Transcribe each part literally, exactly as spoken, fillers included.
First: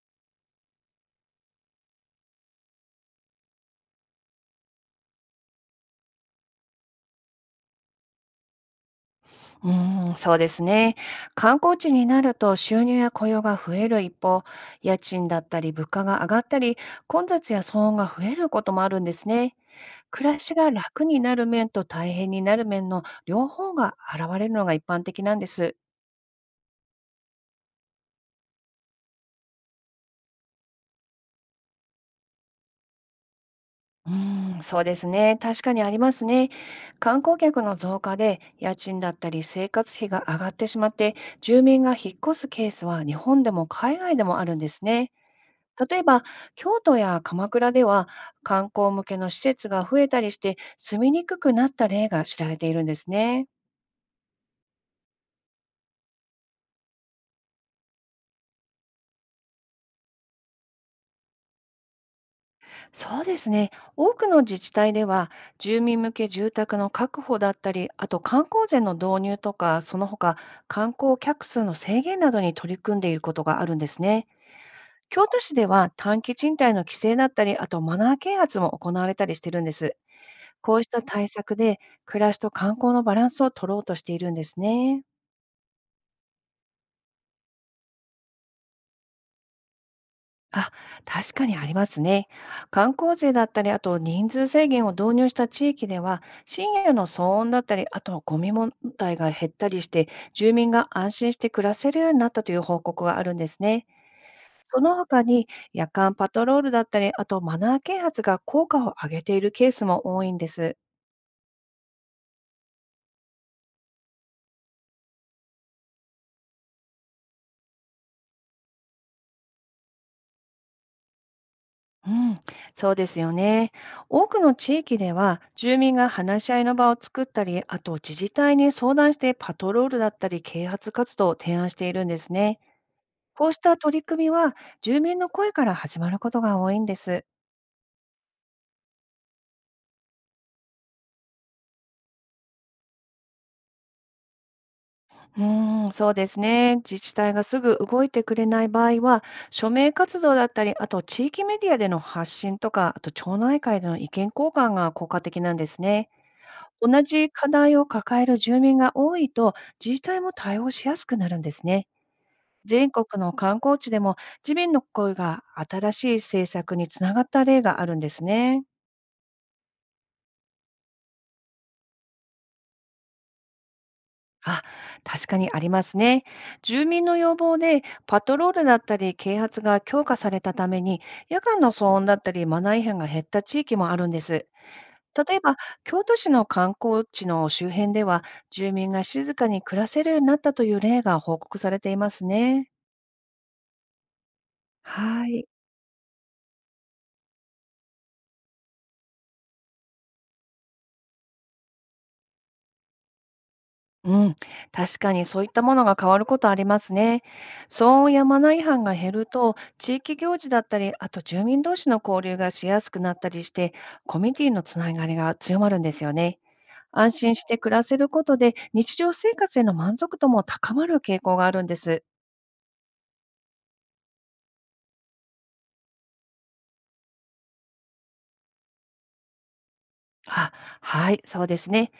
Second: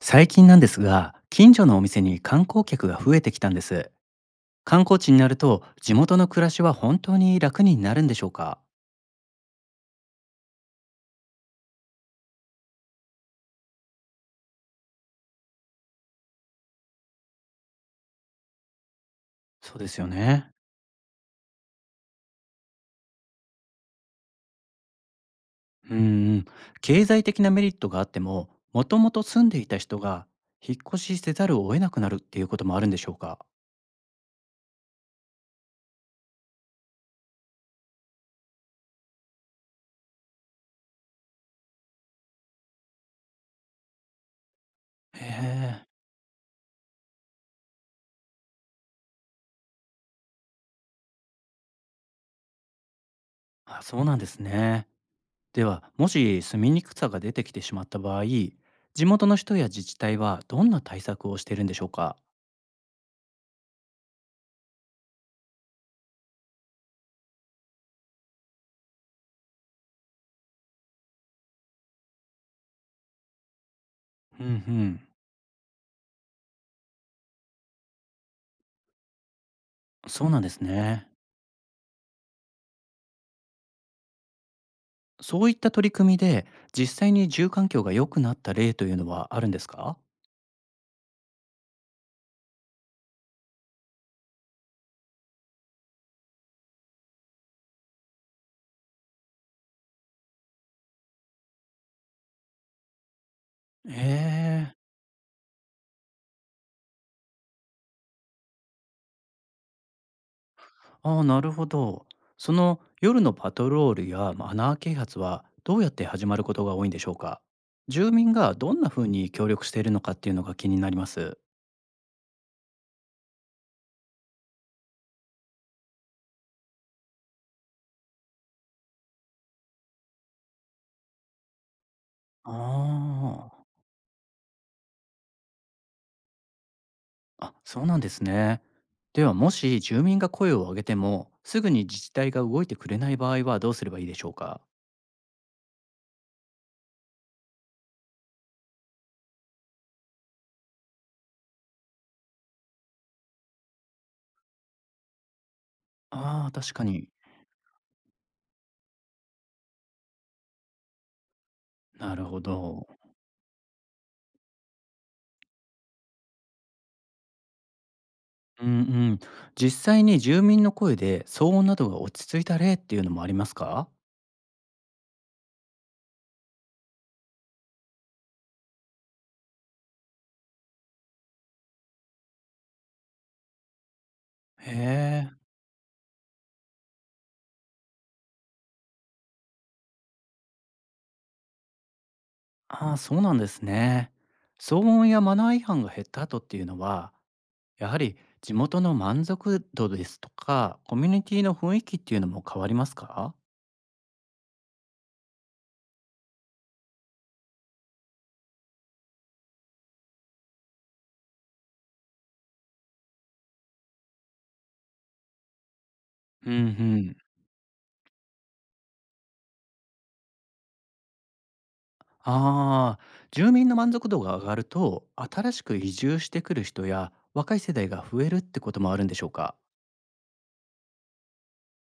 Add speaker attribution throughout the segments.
Speaker 1: 最近なんですが近所のお店に観光客が増えてきたんです。観光地になると地元の暮らしは本当に楽になるんでしょうか。
Speaker 2: うーん、そうですね。観光地になると収入や雇用が増える一方、家賃だったり物価が上がったり、混雑や騒音が増えることもあるんですね。
Speaker 1: そうですよ
Speaker 2: 暮ら
Speaker 1: ね。
Speaker 2: しが楽になる面と大変になる面の両方が現れるのが一般的なんです。
Speaker 1: うんうん。経済的なメリットがあってももともと住んでいた人が引っ越しせざるを得なくなるっていうこともあるんでしょうか。
Speaker 2: うーん、そうですね。確かにありますね。観光客の増加で家賃だったり生活費が上がってしまって、住民が引っ越すケースは日本でも海外でもあるんですね。
Speaker 1: へえ。
Speaker 2: 例えば、京都や鎌倉では観光向けの施設が増えたりして住みにくくなった例が知られているんですね。
Speaker 1: あ、そうなんですね。ではもし住みにくさが出てきてしまった場合、地元の人や自治体はどんな対策をしているんでしょうか。
Speaker 2: そうですね。多くの自治体では住民向け住宅の確保だったり、あと観光税の導入とか、その他観光客数の制限などに取り組んでいることがあるんですね。
Speaker 1: うんうん。
Speaker 2: 京都市では短期賃貸の規制だったり、あとマナー啓発も行われたりしてるんです。
Speaker 1: そうなんです
Speaker 2: こうした
Speaker 1: ね。
Speaker 2: 対策で暮らしと観光のバランスを取ろうとしているんですね。
Speaker 1: そういった取り組みで、実際に住環境が良くなった例というのはあるんですか？
Speaker 2: あ、確かにありますね。観光税だったり、あと人数制限を導入した地域では、深夜の騒音だったり、あとゴミ問題が減ったりして、住民が安心して暮らせるようになったという報告があるんですね。
Speaker 1: へえ、
Speaker 2: その他に、夜間パトロールだったり、あとマナー啓発が効果を上げているケースも多いんです。
Speaker 1: ああ、なるほど。その夜のパトロールやマナー啓発はどうやって始まることが多いんでしょうか？住民がどんな風に協力しているのかっていうのが気になります。
Speaker 2: うん、そうですよね。多くの地域では、住民が話し合いの場を作ったり、あと自治体に相談してパトロールだったり、啓発活動を提案しているんです
Speaker 1: あ
Speaker 2: ね。こうした取り組みは、住民の声から始まることが多いんです。
Speaker 1: あ、あ、そうなんですね。ではもし住民が声を上げても、すぐに自治体が動いてくれない場合はどうすればいいでしょうか？
Speaker 2: うーん、そうですね。自治体がすぐ動いてくれない場合は、署名活動だったり、あと地域メディアでの発信とか、あと町内会での意見交換が効果的なんですね。
Speaker 1: ああ、確か
Speaker 2: 同
Speaker 1: に。
Speaker 2: じ課題を抱える住民が多いと、自治体も対応しやすくなるんですね。
Speaker 1: なるほど。
Speaker 2: 全国の観光地でも、自民の声が新しい政策につながった例があるんですね。
Speaker 1: うんうん。実際に住民の声で騒音などが落ち着いた例っていうのもありますか。
Speaker 2: あ、確かにありますね。住民の要望で、パトロールだったり、啓発が強化されたために、夜間の騒音だったり、マナー違反が減った地域もあるんです。
Speaker 1: へえ。
Speaker 2: 例えば、京都市の観光地の周辺では、住民が静かに暮らせるようになったという例が報告されていますね。
Speaker 1: ああ、そうなんですね。騒音や
Speaker 2: は
Speaker 1: マ
Speaker 2: い。
Speaker 1: ナー違反が減った後っていうのは、やはり地元の満足度ですとか、コミュニティの雰囲気っていうのも変わりますか。
Speaker 2: うん。確かにそういったものが変わることありますね。騒音やマナー違反が減ると、地域行事だったり、あと住民同士の交流がしやすくなったりして、コミュニティのつながりが強まるんですよね。
Speaker 1: うんう
Speaker 2: 安
Speaker 1: ん。
Speaker 2: 心して暮らせることで、日常生活への満足度も高まる傾向があるんです。
Speaker 1: ああ、住民の満足度が上がると、新しく移住してくる人や若い世代が増えるってこともあるんでしょうか。
Speaker 2: あ、はい、そうですね。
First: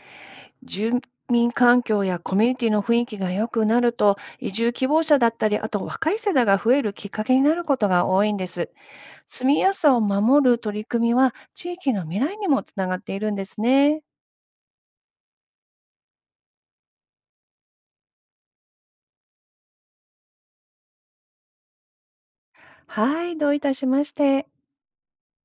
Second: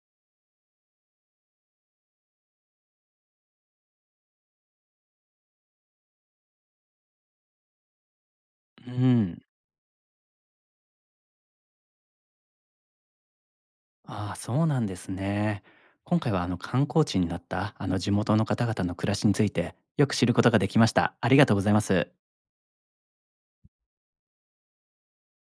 Speaker 2: 住民環境やコミュニティの雰囲気が良くなると、移住希望者だったり、あと若い世代が増えるきっかけになることが多いんです。
Speaker 1: うん。
Speaker 2: 住みやすさを守る取り組みは、地域の未来にもつながっているんですね。
Speaker 1: ああ、そうなんですね。今回はあの観光地になったあの地元の方々の暮らしについてよく知ることができました。ありがとうございます。
Speaker 2: はい、どういたしまして。